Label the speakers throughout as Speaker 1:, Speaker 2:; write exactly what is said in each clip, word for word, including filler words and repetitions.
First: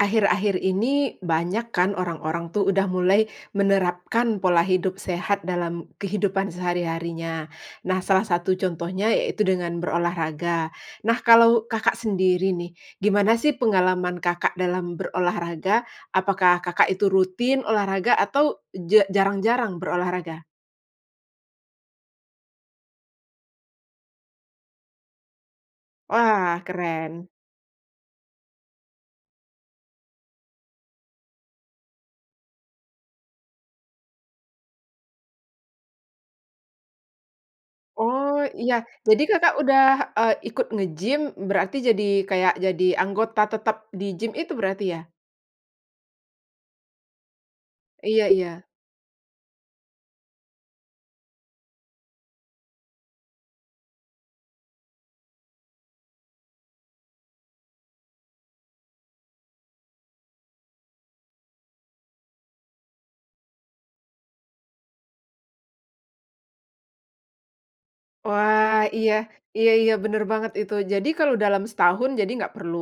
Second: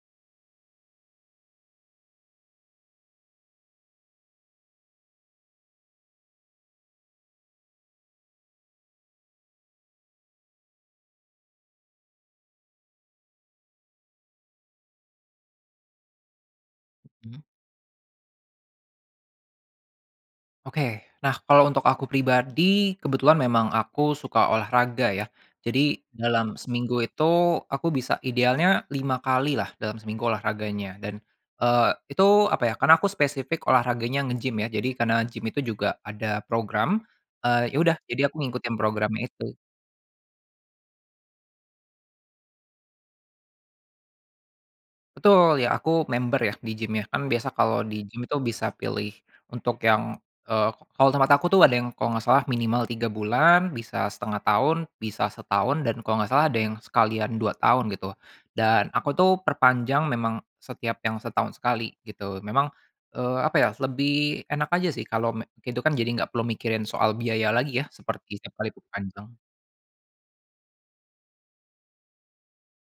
Speaker 1: Akhir-akhir ini, banyak kan, orang-orang tuh, udah mulai menerapkan pola hidup sehat dalam kehidupan sehari-harinya. Nah, salah satu contohnya yaitu dengan berolahraga. Nah, kalau Kakak sendiri nih, gimana sih, pengalaman Kakak dalam berolahraga? Apakah, Kakak itu
Speaker 2: Mhm.
Speaker 1: rutin olahraga? Atau, ja jarang-jarang berolahraga?
Speaker 2: Oke. Nah, kalau untuk aku pribadi, kebetulan memang aku suka olahraga, ya. Jadi, dalam
Speaker 1: Wah,
Speaker 2: seminggu itu,
Speaker 1: keren.
Speaker 2: aku bisa idealnya lima kali lah, dalam seminggu, olahraganya, dan, eee, itu, apa ya, karena aku spesifik olahraganya, nge-gym, ya. Jadi, karena gym itu juga ada program, eee, ya udah, jadi, aku
Speaker 1: Oh, iya.
Speaker 2: ngikutin programnya
Speaker 1: Jadi, Kakak
Speaker 2: itu.
Speaker 1: udah, eee, ikut nge-gym berarti jadi, kayak jadi anggota tetap di gym itu, berarti ya?
Speaker 2: Betul! Ya, aku member ya, di gym, ya. Kan, biasa kalau di gym
Speaker 1: Iya
Speaker 2: itu,
Speaker 1: iya.
Speaker 2: bisa pilih untuk yang, eee, kalau tempat aku tuh, ada yang kalau enggak salah minimal tiga bulan, bisa setengah tahun, bisa setahun, dan kalau enggak salah, ada yang sekalian dua tahun, gitu. Dan, aku tuh, perpanjang memang setiap yang setahun sekali, gitu, memang, eee, apa ya, lebih enak aja sih kalau me itu kan. Jadi, enggak perlu mikirin soal biaya lagi, ya, seperti yang paling
Speaker 1: Wah, iya
Speaker 2: panjang.
Speaker 1: iya iya, benar banget itu. Jadi, kalau dalam setahun, jadi enggak perlu,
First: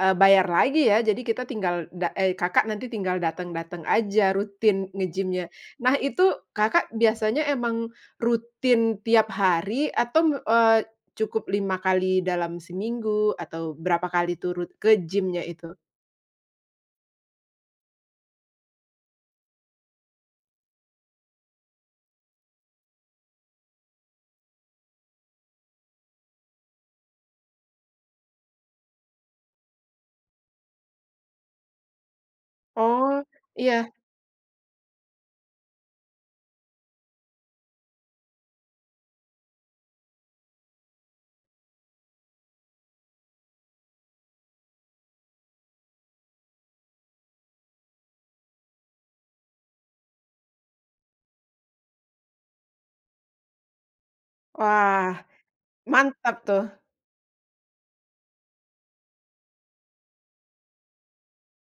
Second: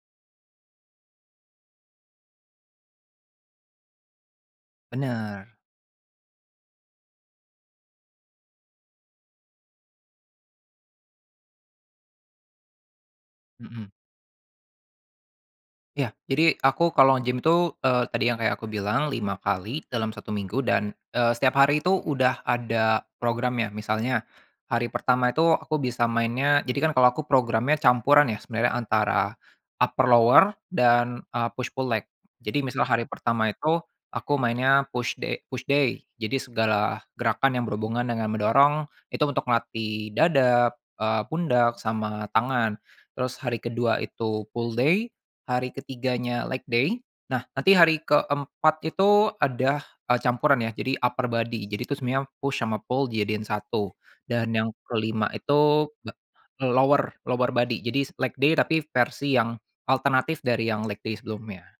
Speaker 1: eee, bayar lagi, ya. Jadi, kita tinggal da eee, Kakak nanti tinggal datang-datang aja, rutin nge-gym-nya.
Speaker 2: Benar.
Speaker 1: Nah, itu Kakak biasanya emang rutin tiap hari? Atau, me eee, cukup lima kali dalam seminggu? Atau,
Speaker 2: Heeh.
Speaker 1: berapa kali tuh rut ke gym-nya itu?
Speaker 2: Ya. Jadi, aku kalau nge-gym itu, eee, tadi yang kayak aku bilang, lima kali dalam satu minggu, dan, eee, setiap hari itu udah ada programnya. Misalnya, hari pertama itu aku bisa mainnya, jadi kan, kalau aku programnya campuran ya, sebenarnya, antara upper-lower, dan, eee, push-pull leg. Jadi, misalnya hari
Speaker 1: Oh,
Speaker 2: pertama itu
Speaker 1: iya.
Speaker 2: aku mainnya push da push day, jadi segala gerakan yang berhubungan dengan mendorong itu untuk melatih dada, eee pundak, sama tangan. Terus, hari kedua itu pull-day, hari ketiganya leg-day. Nah, nanti hari keempat itu ada, eee, campuran ya, jadi upper-body. Jadi tuh, sebenarnya push sama pull dijadiin satu. Dan, yang
Speaker 1: Wah.
Speaker 2: kelima itu
Speaker 1: Mantap tuh.
Speaker 2: lower lower-body, jadi, leg-day tapi, versi yang alternatif dari yang leg-day sebelumnya.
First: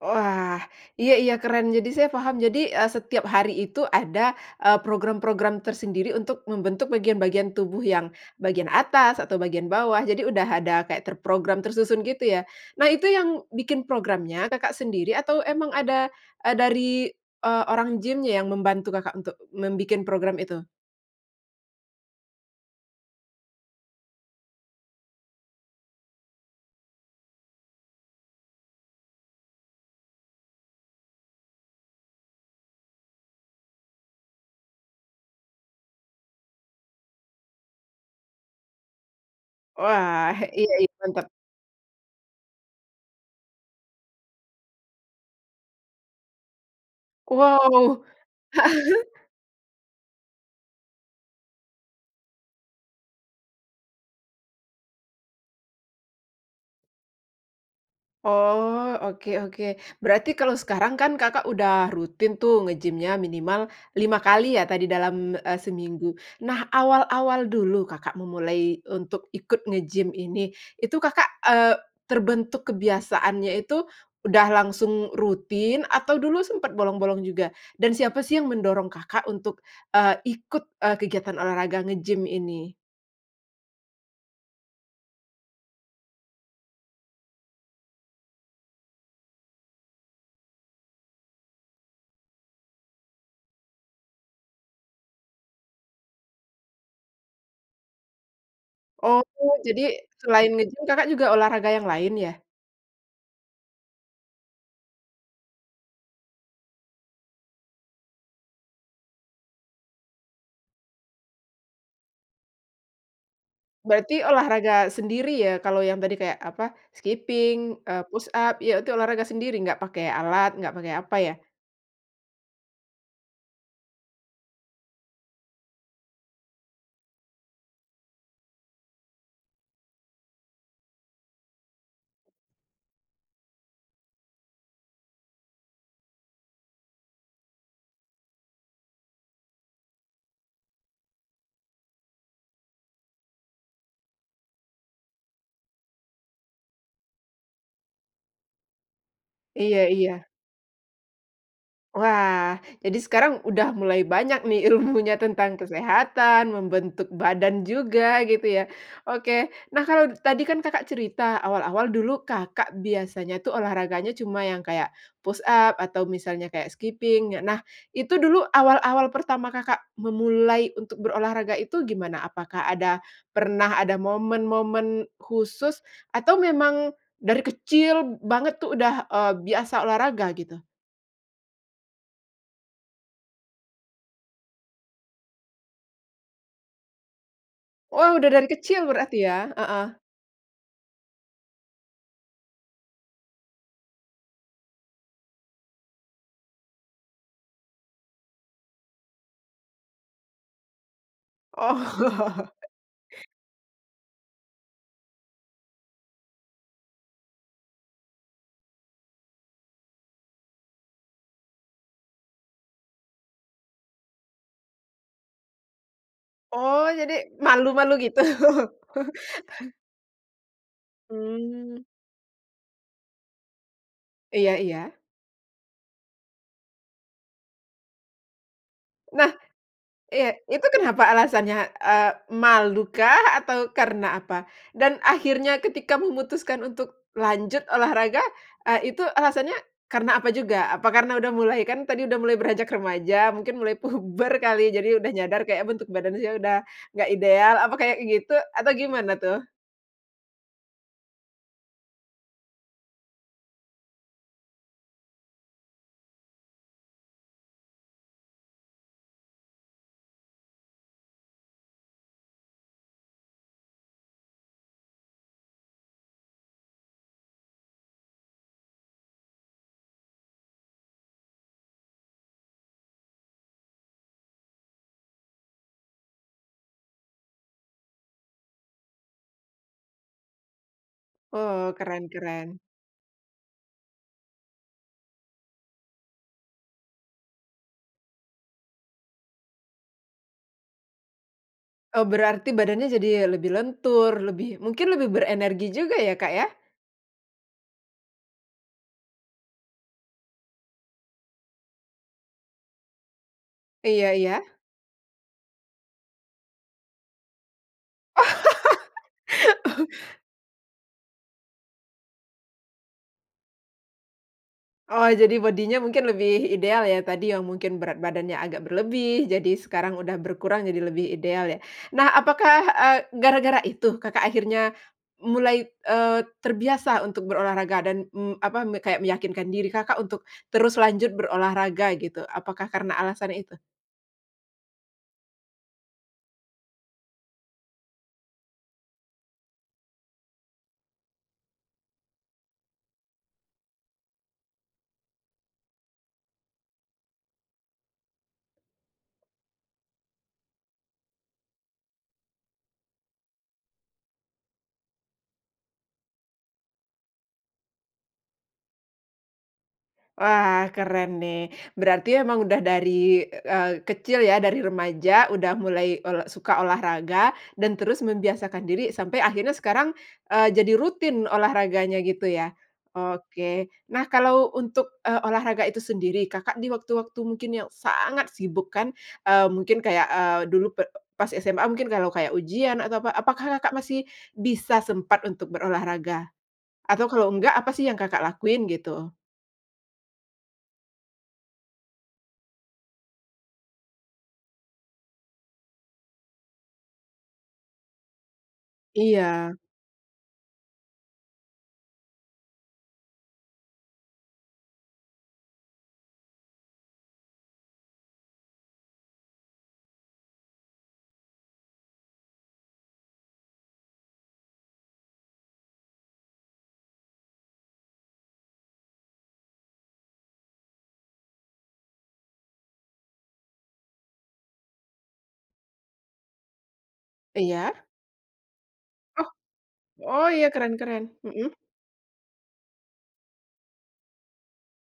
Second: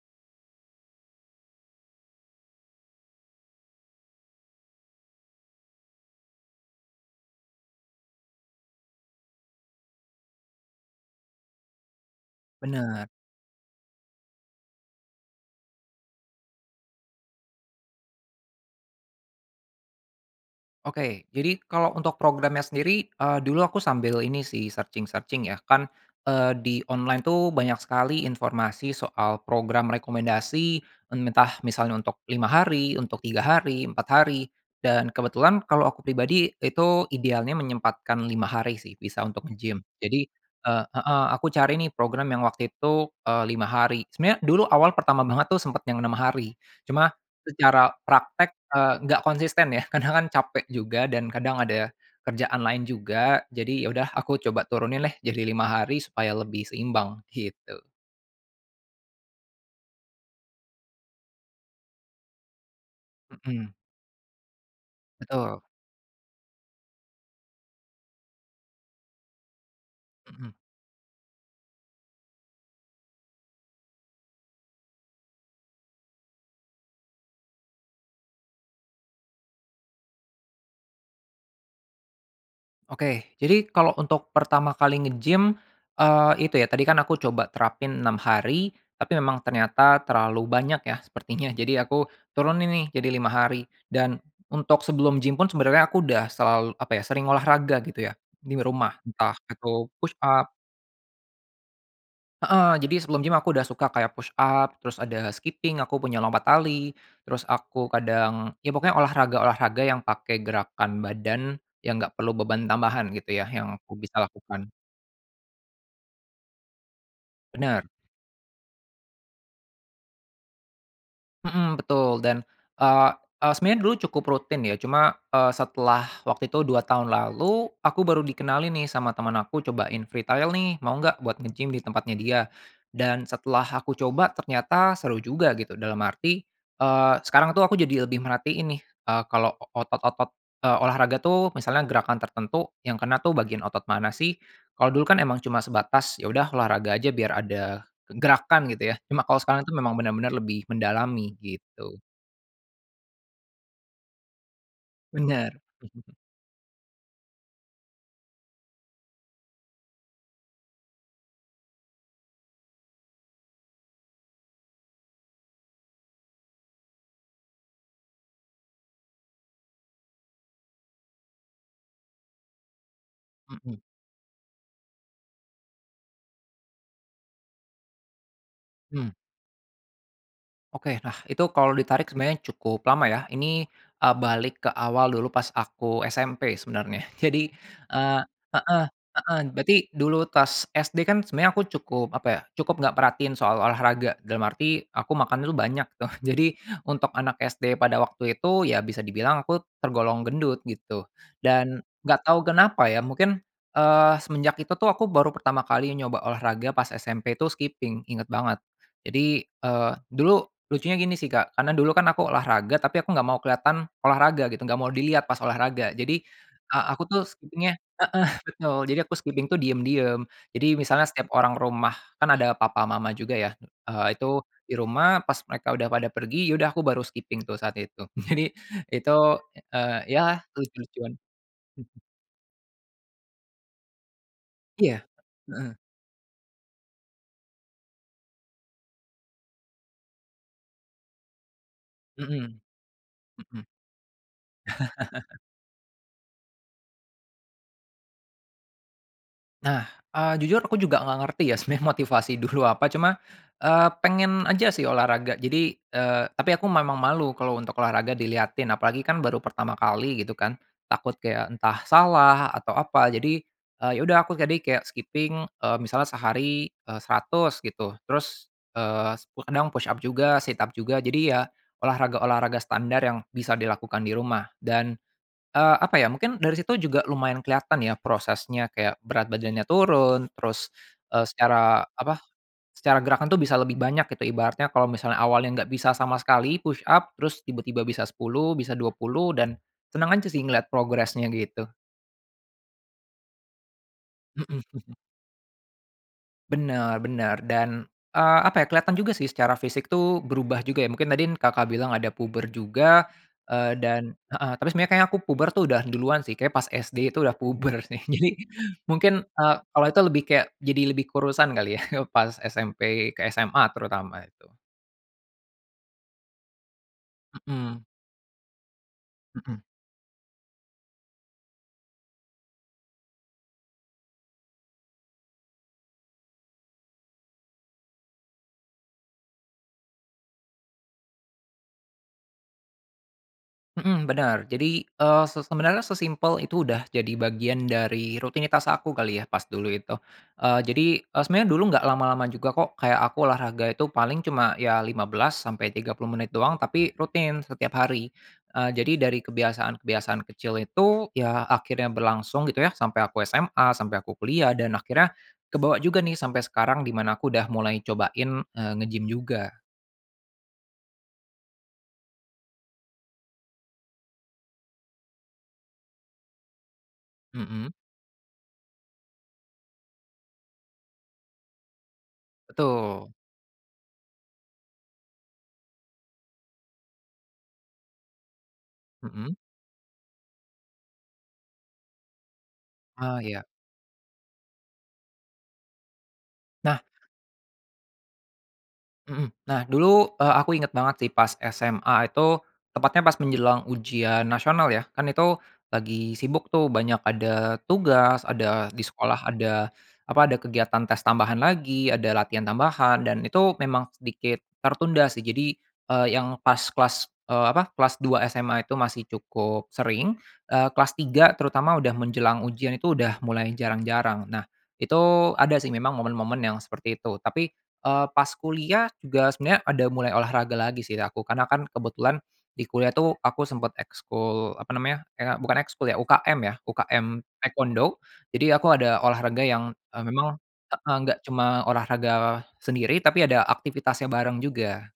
Speaker 1: Wah, iya iya, keren. Jadi, saya paham, jadi, eee, setiap hari itu ada, eee, program-program tersendiri untuk membentuk bagian-bagian tubuh yang bagian atas, atau bagian bawah. Jadi, udah ada kayak terprogram, tersusun, gitu ya? Nah, itu
Speaker 2: Benar.
Speaker 1: yang bikin programnya Kakak sendiri? Atau, emang ada dari, eee, orang gym yang membantu Kakak, untuk membikin program itu?
Speaker 2: Oke. Jadi, kalau untuk programnya sendiri, eee, dulu aku sambil ini sih, searching-searching ya. Kan, eee, di online tuh, banyak sekali informasi soal program rekomendasi, entah, misalnya untuk lima hari, untuk tiga hari, empat hari. Dan, kebetulan kalau aku pribadi itu, idealnya menyempatkan lima hari sih, bisa, untuk nge-gym. Jadi,
Speaker 1: Wah, iya,
Speaker 2: eee
Speaker 1: itu
Speaker 2: heeh,
Speaker 1: mantap.
Speaker 2: aku cari nih, program yang waktu itu, eee, lima hari. Sebenarnya, dulu awal pertama banget tuh, sempat yang enam hari, cuma, secara
Speaker 1: Wow.
Speaker 2: praktek, eee, enggak konsisten ya, kadang kan, capek juga, dan, kadang ada kerjaan lain juga. Jadi, ya udah, aku coba turunin deh, jadi lima hari, supaya lebih seimbang, gitu.
Speaker 1: Oh, oke oke. Berarti kalau sekarang kan Kakak udah rutin tuh nge-gym-nya minimal
Speaker 2: Mhm.
Speaker 1: lima kali ya tadi dalam, eh,
Speaker 2: Betul.
Speaker 1: seminggu. Nah awal-awal dulu, Kakak memulai untuk ikut nge-gym ini,
Speaker 2: Mhm.
Speaker 1: itu Kakak, eee, terbentuk kebiasaannya itu udah langsung rutin atau dulu sempat bolong-bolong juga dan siapa sih yang mendorong Kakak untuk, eee, ikut, eee, kegiatan olahraga nge-gym ini?
Speaker 2: Oke, jadi kalau untuk pertama kali nge-gym, eee, itu ya, tadi kan aku coba terapin enam hari tapi memang ternyata terlalu banyak ya, sepertinya. Jadi aku turunin nih jadi lima hari dan untuk sebelum gym pun sebenernya aku udah selal apa ya, sering olahraga gitu ya nim rumah,
Speaker 1: Oh,
Speaker 2: entah
Speaker 1: jadi
Speaker 2: aku
Speaker 1: selain
Speaker 2: push-up.
Speaker 1: nge-gym Kakak juga olahraga yang lain ya?
Speaker 2: Heeh, jadi sebelum gym aku udah suka kayak push-up, terus ada skipping, aku punya lompat tali, terus aku kadang ya pokoknya olahraga-olahraga yang pakai gerakan badan yang enggak perlu beban tambahan gitu ya, yang aku bisa
Speaker 1: Berarti
Speaker 2: lakukan.
Speaker 1: olahraga sendiri ya, kalau yang tadi kayak apa, skipping,
Speaker 2: Bener.
Speaker 1: eee, push-up, ya itu, olahraga sendiri enggak pakai alat, enggak pakai apa ya?
Speaker 2: Mhm, betul dan, eee eee, sebenarnya dulu cukup rutin ya cuma, eee, setelah waktu itu dua tahun lalu, aku baru dikenalin nih sama teman aku cobain free trial nih, mau enggak buat nge-gym di tempatnya dia, dan setelah aku coba ternyata seru juga gitu dalam arti, eee, sekarang tuh aku jadi lebih merhatiin nih, eee, kalau otot-otot eee, olahraga tuh, misalnya gerakan tertentu yang kena tuh bagian otot mana sih. Kalau dulu kan emang cuma sebatas, "Ya udah olahraga aja, biar ada gerakan," gitu ya. Cuma kalau sekarang tuh
Speaker 1: Iya
Speaker 2: memang
Speaker 1: iya.
Speaker 2: benar-benar lebih mendalami gitu.
Speaker 1: Wah, jadi sekarang udah mulai banyak nih ilmunya tentang
Speaker 2: Bener. Mhm.
Speaker 1: kesehatan, membentuk badan juga gitu ya. Oke, nah kalau tadi kan Kakak cerita awal-awal dulu Kakak biasanya tuh olahraganya cuma yang kayak push-up atau misalnya kayak skipping. Nah itu dulu awal-awal pertama Kakak memulai untuk berolahraga itu gimana, apakah ada
Speaker 2: Mhm.
Speaker 1: pernah ada momen-momen khusus atau memang dari kecil banget tuh udah,
Speaker 2: Hmm.
Speaker 1: eee, biasa olahraga gitu?
Speaker 2: Oke. Nah, itu kalau ditarik sebenarnya cukup lama ya. Ini, eee, balik ke awal dulu pas aku SMP sebenarnya. Jadi,
Speaker 1: Wah
Speaker 2: eee
Speaker 1: udah dari
Speaker 2: heeh,
Speaker 1: kecil berarti
Speaker 2: heeh,
Speaker 1: ya?
Speaker 2: berarti
Speaker 1: Heeh.
Speaker 2: dulu tas SD kan sebenarnya aku cukup apa ya, cukup enggak perhatiin soal olahraga, dalam arti aku makan dulu banyak tuh. Jadi, untuk anak SD pada waktu itu, ya bisa dibilang aku tergolong gendut gitu dan enggak tau
Speaker 1: Oh.
Speaker 2: kenapa ya mungkin, eee, semenjak itu tuh aku baru pertama kali nyoba olahraga pas SMP tu skipping inget banget. Jadi, eee, dulu lucunya gini sih Kak, karena dulu kan aku olahraga tapi aku enggak mau kelihatan olahraga gitu, enggak mau dilihat pas olahraga. Jadi, eee,
Speaker 1: Oh,
Speaker 2: aku tuh
Speaker 1: jadi
Speaker 2: skipping-nya
Speaker 1: malu-malu gitu?
Speaker 2: heeh betul, jadi aku skipping tuh diam-diam, jadi misalnya setiap orang
Speaker 1: Mmm.
Speaker 2: rumah kan ada papa mama juga ya, eee itu
Speaker 1: Iya
Speaker 2: di
Speaker 1: iya.
Speaker 2: rumah pas mereka udah pada pergi ya udah aku baru skipping tuh saat itu. Jadi itu,
Speaker 1: Nah,
Speaker 2: eee, ya
Speaker 1: iya, itu kenapa
Speaker 2: lucu-lucuan.
Speaker 1: alasannya? Eee, malu kah, atau karena apa? Dan
Speaker 2: Iya,
Speaker 1: akhirnya
Speaker 2: heeh.
Speaker 1: ketika memutuskan untuk lanjut olahraga, eee, itu alasannya karena apa juga, apa karena udah mulai kan tadi udah mulai
Speaker 2: Mhm,
Speaker 1: beranjak remaja, mungkin
Speaker 2: mhm.
Speaker 1: mulai puber kali jadi udah nyadar, kayak bentuk badan saya sudah enggak ideal, apa kayak gitu atau gimana tuh?
Speaker 2: Nah, eee, jujur aku juga enggak ngerti ya sebenarnya motivasi dulu apa cuma, eee, pengen aja sih olahraga. Jadi eee, tapi aku memang malu kalau untuk olahraga dilihatin. Apalagi kan baru pertama kali gitu kan. Takut kayak entah salah atau apa. Jadi, eee, ya udah aku jadi kayak skipping, eee, misalnya sehari, eh, seratus gitu. Terus, eee, kadang push-up juga, sit-up juga, jadi ya olahraga-olahraga standar yang bisa dilakukan di rumah dan, eee, apa ya, mungkin dari situ juga lumayan kelihatan ya prosesnya kayak berat badannya turun, terus, eee,
Speaker 1: Oh
Speaker 2: secara
Speaker 1: keren
Speaker 2: apa,
Speaker 1: keren.
Speaker 2: secara gerakan tuh bisa lebih banyak gitu ibaratnya kalau misalnya awalnya enggak bisa sama sekali push-up terus tiba-tiba bisa sepuluh, bisa dua puluh, dan senang aja sih ngelihat progresnya gitu.
Speaker 1: Oh berarti badannya jadi lebih lentur, lebih
Speaker 2: Heeh.
Speaker 1: mungkin lebih berenergi juga ya, Kak, ya?
Speaker 2: Benar benar, dan, eee, apa ya, kelihatan juga sih secara fisik tuh berubah juga ya. Mungkin tadin Kakak bilang ada puber juga, eee
Speaker 1: Iya
Speaker 2: dan
Speaker 1: iya.
Speaker 2: heeh, tapi sebenernya kayaknya aku puber tuh udah duluan sih, kayaknya pas SD tuh udah puber sih, jadi mungkin, eee, awalnya tuh lebih kayak jadi lebih kurusan kali ya pas SMP ke SMA terutama, itu.
Speaker 1: Oh, jadi bodinya mungkin lebih ideal ya, tadi yang mungkin
Speaker 2: Heeh.
Speaker 1: berat badannya agak berlebih, jadi
Speaker 2: Mhm.
Speaker 1: sekarang udah berkurang jadi lebih ideal ya. Nah apakah, eee, gara-gara itu Kakak akhirnya m mulai, eee, terbiasa untuk berolahraga dan, mmm, apa, me kayak meyakinkan diri Kakak untuk terus lanjut berolahraga gitu, apakah karena alasan itu?
Speaker 2: Mhm, bener, jadi, eee, se sebenarnya sesimpel itu udah jadi bagian dari rutinitas aku kali ya, pas dulu itu. Eee, jadi, eee, sebenarnya dulu enggak lama-lama juga kok. Kayak aku olahraga itu paling cuma ya, lima belas sampai tiga puluh menit doang tapi rutin setiap hari. Eee, jadi dari kebiasaan-kebiasaan kecil itu ya akhirnya berlangsung gitu ya, sampai aku SMA, sampai aku kuliah dan akhirnya kebawa juga nih sampai sekarang di mana aku udah mulai cobain, eee, nge-gym juga.
Speaker 1: Wah keren nih. Berarti emang udah dari, eee eee, kecil ya, dari remaja udah mulai ol suka olahraga,
Speaker 2: Mhm.
Speaker 1: dan terus membiasakan diri sampai akhirnya sekarang, eee, jadi rutin olahraganya gitu ya.
Speaker 2: Betul.
Speaker 1: Oke, nah kalau untuk, eee, olahraga itu sendiri, Kakak di waktu-waktu mungkin yang sangat sibuk kan,
Speaker 2: Mhm.
Speaker 1: eee, mungkin kayak, eee, dulu p pas SMA mungkin kalau kayak ujian atau apa,
Speaker 2: Eee, iya.
Speaker 1: apakah Kakak masih bisa sempat untuk berolahraga?
Speaker 2: Nah.
Speaker 1: Atau kalau enggak apa sih yang Kakak lakuin, gitu?
Speaker 2: Mhm. Nah, dulu, eee ,aku ingat banget sih pas SMA itu, tepatnya pas menjelang ujian nasional ya. Kan itu lagi sibuk tuh banyak ada tugas, ada di sekolah
Speaker 1: Iya.
Speaker 2: ada apa, ada kegiatan tes tambahan lagi, ada latihan tambahan dan itu memang sedikit tertunda sih. Jadi, eee, yang pas kelas, eee, apa, kelas dua SMA itu masih cukup sering, eee, kelas tiga terutama udah menjelang ujian itu udah mulai jarang-jarang. Nah, itu ada sih memang momen-momen yang seperti itu. Tapi, eee, pas kuliah, juga sebenarnya ada mulai olahraga lagi sih aku, karena kan kebetulan di kuliah itu aku sempat ekskul apa namanya, kayak bukan ekskul ya, UKM ya. UKM,
Speaker 1: Iya.
Speaker 2: taekwondo, jadi aku ada
Speaker 1: Oh.
Speaker 2: olahraga yang, eh,
Speaker 1: Oh
Speaker 2: memang
Speaker 1: iya keren
Speaker 2: heeh,
Speaker 1: keren
Speaker 2: enggak
Speaker 1: mhm.
Speaker 2: cuma olahraga sendiri tapi ada aktivitasnya bareng juga.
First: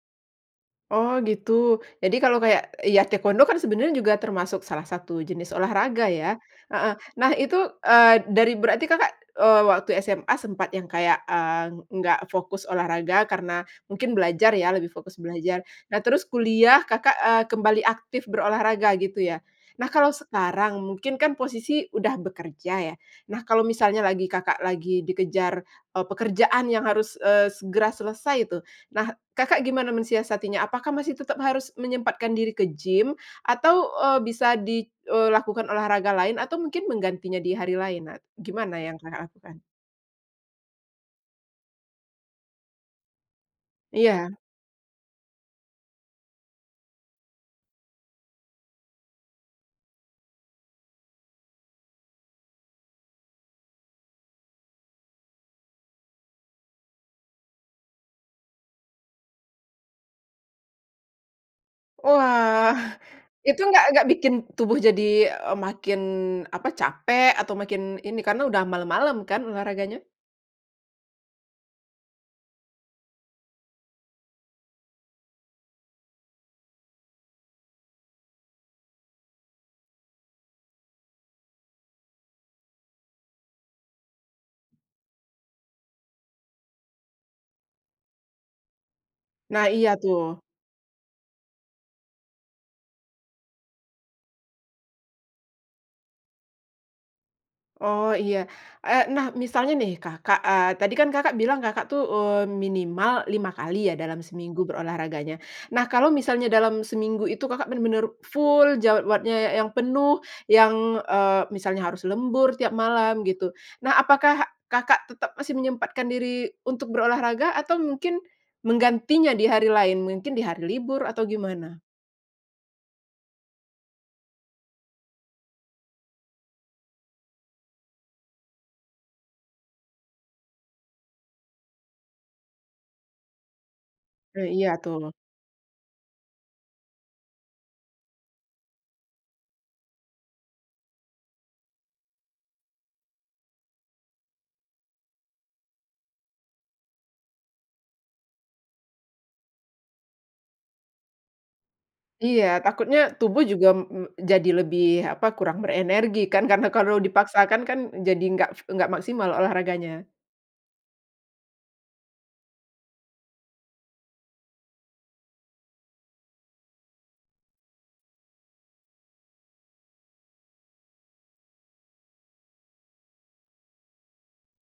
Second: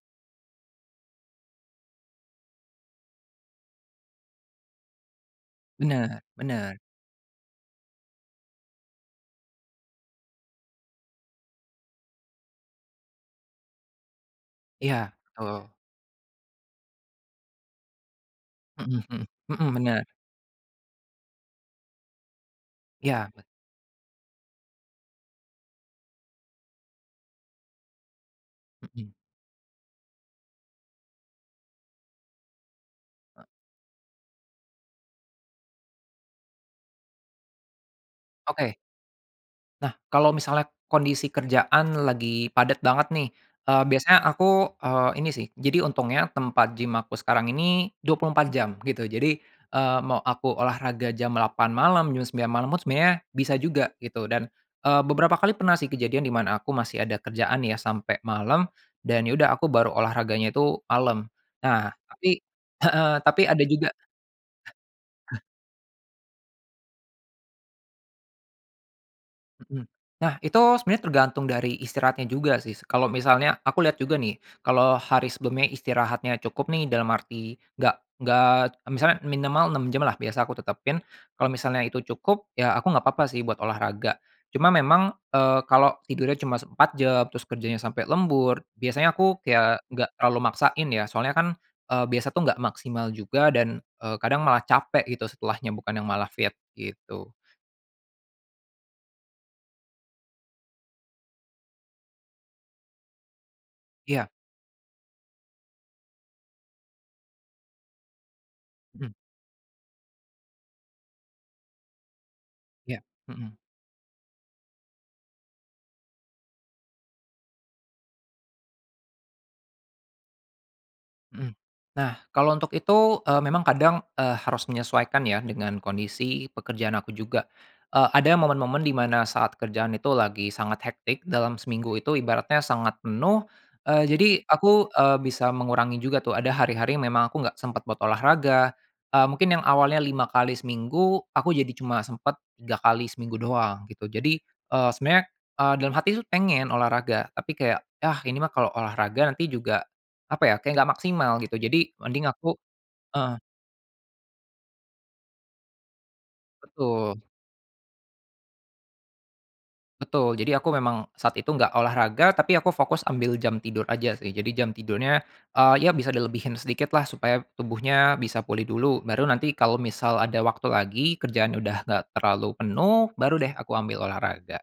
Speaker 1: Oh gitu. Jadi kalau kayak, ya taekwondo kan sebenarnya juga termasuk salah satu jenis olahraga
Speaker 2: Bener
Speaker 1: ya,
Speaker 2: bener.
Speaker 1: heeh. Nah itu, eee, dari berarti Kakak, eee, waktu SMA sempat yang kayak, eee, enggak fokus olahraga karena mungkin belajar ya, lebih
Speaker 2: Iya,
Speaker 1: fokus belajar.
Speaker 2: betul.
Speaker 1: Nah terus kuliah Kakak, eee, kembali aktif berolahraga
Speaker 2: Mhm
Speaker 1: gitu
Speaker 2: mhm.
Speaker 1: ya.
Speaker 2: Mhm,
Speaker 1: Nah,
Speaker 2: bener.
Speaker 1: kalau sekarang, mungkin kan posisi udah bekerja ya.
Speaker 2: Iya,
Speaker 1: Nah,
Speaker 2: bet
Speaker 1: kalau misalnya lagi Kakak lagi dikejar, eee, pekerjaan yang harus, eee, segera selesai tu, nah
Speaker 2: Mhm.
Speaker 1: Kakak gimana mensiasatinya? Apakah masih tetap harus menyempatkan diri ke gym
Speaker 2: E
Speaker 1: atau, eee, bisa di eee, lakukan olahraga lain atau mungkin menggantinya di hari lain? Nah
Speaker 2: Oke.
Speaker 1: gimana yang Kakak lakukan?
Speaker 2: Nah, kalau misalnya kondisi kerjaan lagi padat banget nih, eee, biasanya
Speaker 1: Iya.
Speaker 2: aku, eee, ini sih. Jadi untungnya tempat gym aku sekarang ini dua puluh empat jam gitu, jadi, eee, mau aku olahraga jam delapan malam, jam sembilan malam pun sebenarnya bisa juga gitu dan, eee, beberapa kali pernah sih kejadian di mana aku masih ada kerjaan ya sampai malam dan ya udah aku baru olahraganya tu malam. Nah tapi
Speaker 1: Wah,
Speaker 2: heeh, tapi
Speaker 1: Itu
Speaker 2: ada juga
Speaker 1: enggak enggak bikin tubuh jadi, eee, makin, apa capek atau makin ini, karena udah malam-malam kan
Speaker 2: Mhm.
Speaker 1: olahraganya?
Speaker 2: Nah itu sebenarnya tergantung dari istirahatnya juga sih s kalau misalnya aku lihat juga nih, kalau hari sebelumnya istirahatnya cukup nih dalam arti enggak enggak misalnya, minimal enam jam lah biasa aku tetapin, kalau misalnya itu cukup, ya aku enggak apa-apa sih buat olahraga. Cuma memang, eee, kalau tidurnya cuma empat jam, terus kerjanya sampai lembur, biasanya aku
Speaker 1: Nah,
Speaker 2: kayak
Speaker 1: iya
Speaker 2: enggak terlalu
Speaker 1: tuh.
Speaker 2: maksain ya, soalnya kan, eee, biasa tuh enggak maksimal juga dan, eee, kadang malah capek gitu setelahnya bukan yang malah fit gitu.
Speaker 1: Oh iya. Eee, nah misalnya nih Kakak eee, tadi kan Kakak bilang Kakak tuh, eee, minimal lima kali ya dalam
Speaker 2: Iya.
Speaker 1: seminggu berolahraganya. Nah kalau misalnya dalam seminggu itu, Kakak bener-bener full
Speaker 2: Mhm.
Speaker 1: jadwadnya yang penuh, yang, eee, misalnya harus lembur tiap
Speaker 2: Ya,
Speaker 1: malam gitu.
Speaker 2: mhm.
Speaker 1: Nah, apakah Kakak tetap masih menyempatkan diri untuk berolahraga atau mungkin menggantinya di hari lain? Mungkin di hari libur atau
Speaker 2: Mhm.
Speaker 1: gimana?
Speaker 2: Nah kalau untuk itu, eee, memang kadang, eee, harus menyesuaikan ya dengan kondisi pekerjaan aku juga. Eee, ada momen-momen di mana saat kerjaan itu lagi sangat hectic dalam seminggu itu ibaratnya sangat penuh, eee, jadi
Speaker 1: Ah iya,
Speaker 2: aku,
Speaker 1: tuh.
Speaker 2: eee, bisa mengurangi juga tuh, ada hari-hari yang memang aku enggak sempat buat olahraga, eee, mungkin yang awalnya lima kali seminggu, aku jadi cuma sempat tiga kali seminggu doang gitu. Jadi, eee, sebenernya, eee, dalam hati pengen olahraga tapi kayak, "Yah ini mah kalau olahraga nanti juga apa ya, kayak enggak maksimal," gitu jadi mending
Speaker 1: Iya,
Speaker 2: aku
Speaker 1: takutnya
Speaker 2: heeh.
Speaker 1: tubuh juga, mmm, jadi lebih, apa, kurang berenergi kan, karena kalau
Speaker 2: Betul.
Speaker 1: dipaksakan kan, jadi enggak enggak maksimal olahraganya.
Speaker 2: Betul, jadi aku memang, saat itu enggak olahraga tapi aku fokus ambil jam tidur aja sih. Jadi jam tidurnya, eee, ya bisa dilebihin sedikitlah supaya tubuhnya bisa pulih dulu, baru nanti kalau misal ada waktu lagi, kerjaannya udah enggak terlalu penuh, baru deh aku ambil olahraga.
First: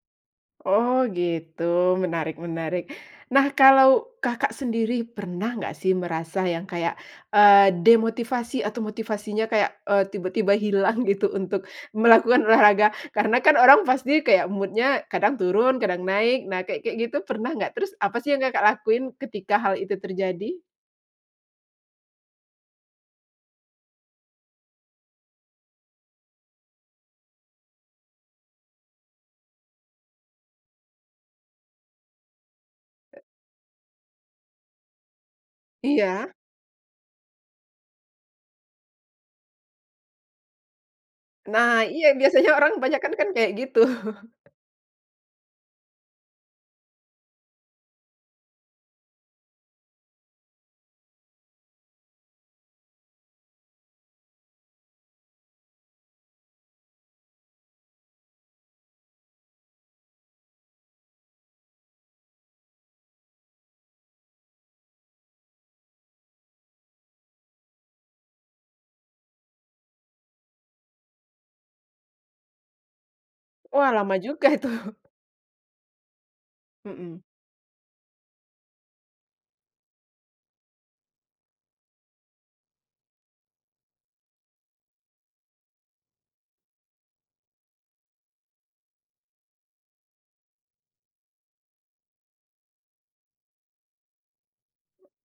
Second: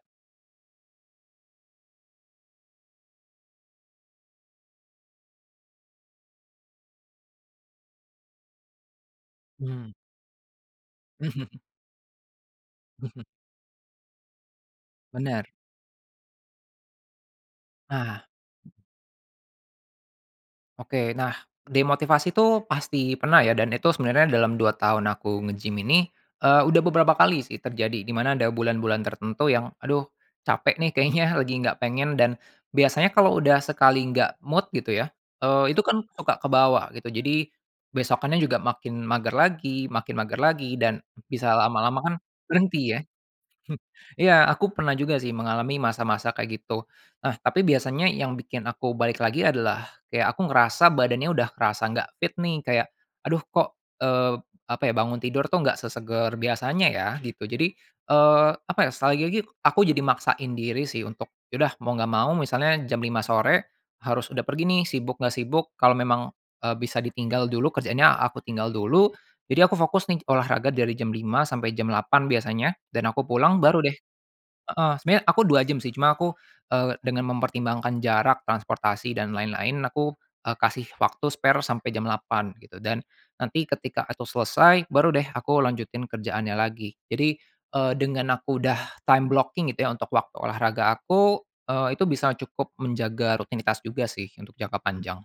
Speaker 1: Oh gitu, menarik menarik. Nah kalau Kakak sendiri pernah enggak sih merasa yang kayak, eee, demotivasi atau motivasinya kayak,
Speaker 2: Hmm.
Speaker 1: eee, tiba-tiba hilang gitu untuk melakukan olahraga karena kan orang pasti kayak mood-nya kadang
Speaker 2: Bener.
Speaker 1: turun kadang naik, nah kayak kayak gitu pernah enggak? Terus
Speaker 2: Nah.
Speaker 1: apa sih yang Kakak lakuin ketika hal itu terjadi?
Speaker 2: Oke. Nah, demotivasi itu pasti pernah ya dan itu sebenarnya dalam dua tahun aku nge-gym ini, eee, udah beberapa kali sih terjadi di mana ada bulan-bulan tertentu yang "Aduh capek nih kayaknya lagi enggak pengen." Dan biasanya
Speaker 1: Eee.
Speaker 2: kalau udah sekali enggak mood gitu ya, eee, itu kan
Speaker 1: Iya.
Speaker 2: suka kebawa gitu, jadi besokannya juga makin mager lagi makin mager lagi, dan bisa
Speaker 1: Nah,
Speaker 2: lama-lama
Speaker 1: iya
Speaker 2: kan
Speaker 1: biasanya orang
Speaker 2: berhenti ya.
Speaker 1: kebanyakan kan kayak gitu.
Speaker 2: Iya, aku pernah juga sih mengalami masa-masa kayak gitu. Nah tapi biasanya yang bikin aku balik lagi adalah kayak aku ngerasa badannya udah kerasa enggak fit nih, kayak, "Aduh kok, eee, apa ya, bangun tidur tuh enggak sesegar biasanya ya," gitu jadi, eee, apa ya, sekali lagi aku jadi maksain diri sih untuk, ya udah, mau enggak mau misalnya jam lima sore harus udah pergi nih, sibuk enggak sibuk kalau memang, eee, bisa ditinggal dulu kerjaannya aku tinggal dulu, jadi aku fokus nih olahraga dari jam lima sampai jam delapan biasanya dan aku pulang baru
Speaker 1: Wah,
Speaker 2: deh
Speaker 1: lama juga itu.
Speaker 2: heeh. Sebenarnya aku dua jam sih cuma aku, eee,
Speaker 1: Mhm.
Speaker 2: dengan mempertimbangkan jarak, transportasi dan lain-lain aku, eee, kasih waktu spare sampai jam delapan gitu, dan nanti ketika aku selesai, baru deh aku lanjutin kerjaannya lagi. Jadi, eee, dengan aku udah time blocking gitu ya untuk waktu olahraga aku, eee, itu bisa cukup menjaga rutinitas juga sih, untuk jangka panjang.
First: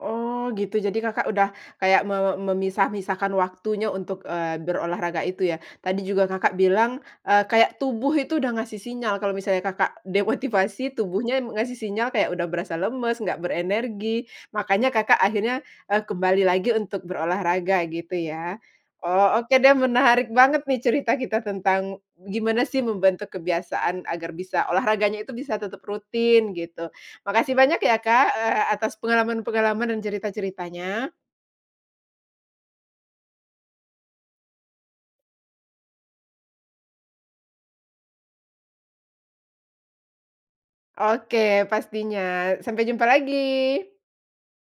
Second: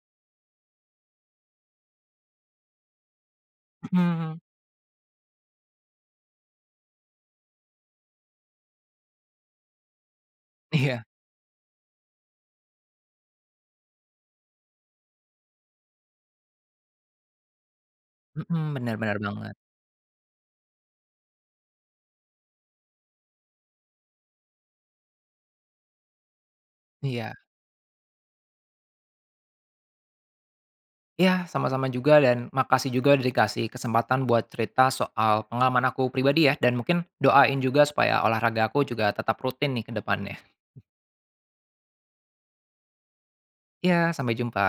Speaker 1: Oh gitu, jadi Kakak udah kayak me memisah-misahkan waktunya untuk,
Speaker 2: Mhm.
Speaker 1: eee, berolahraga itu ya. Tadi juga Kakak bilang, eee, kayak tubuh itu udah ngasih sinyal kalau misalnya Kakak demotivasi,
Speaker 2: Iya.
Speaker 1: tubuhnya ngasih sinyal kayak udah berasa lemes, enggak berenergi, makanya Kakak akhirnya, eee, kembali lagi untuk berolahraga gitu ya.
Speaker 2: Mhm. Bener bener
Speaker 1: Oh,
Speaker 2: banget.
Speaker 1: oke deh menarik banget nih cerita kita tentang gimana sih membentuk kebiasaan agar bisa olahraganya itu bisa tetap rutin gitu.
Speaker 2: Iya.
Speaker 1: Makasih banyak ya, Kak, eee, atas pengalaman-pengalaman dan cerita-ceritanya.
Speaker 2: Iya, sama-sama juga dan makasih juga udah dikasih kesempatan buat cerita soal pengalaman aku pribadi ya. Dan mungkin doain juga supaya olahraga aku juga tetap rutin nih ke depannya.
Speaker 1: Oke, pastinya. Sampai jumpa lagi.
Speaker 2: Iya, sampai jumpa.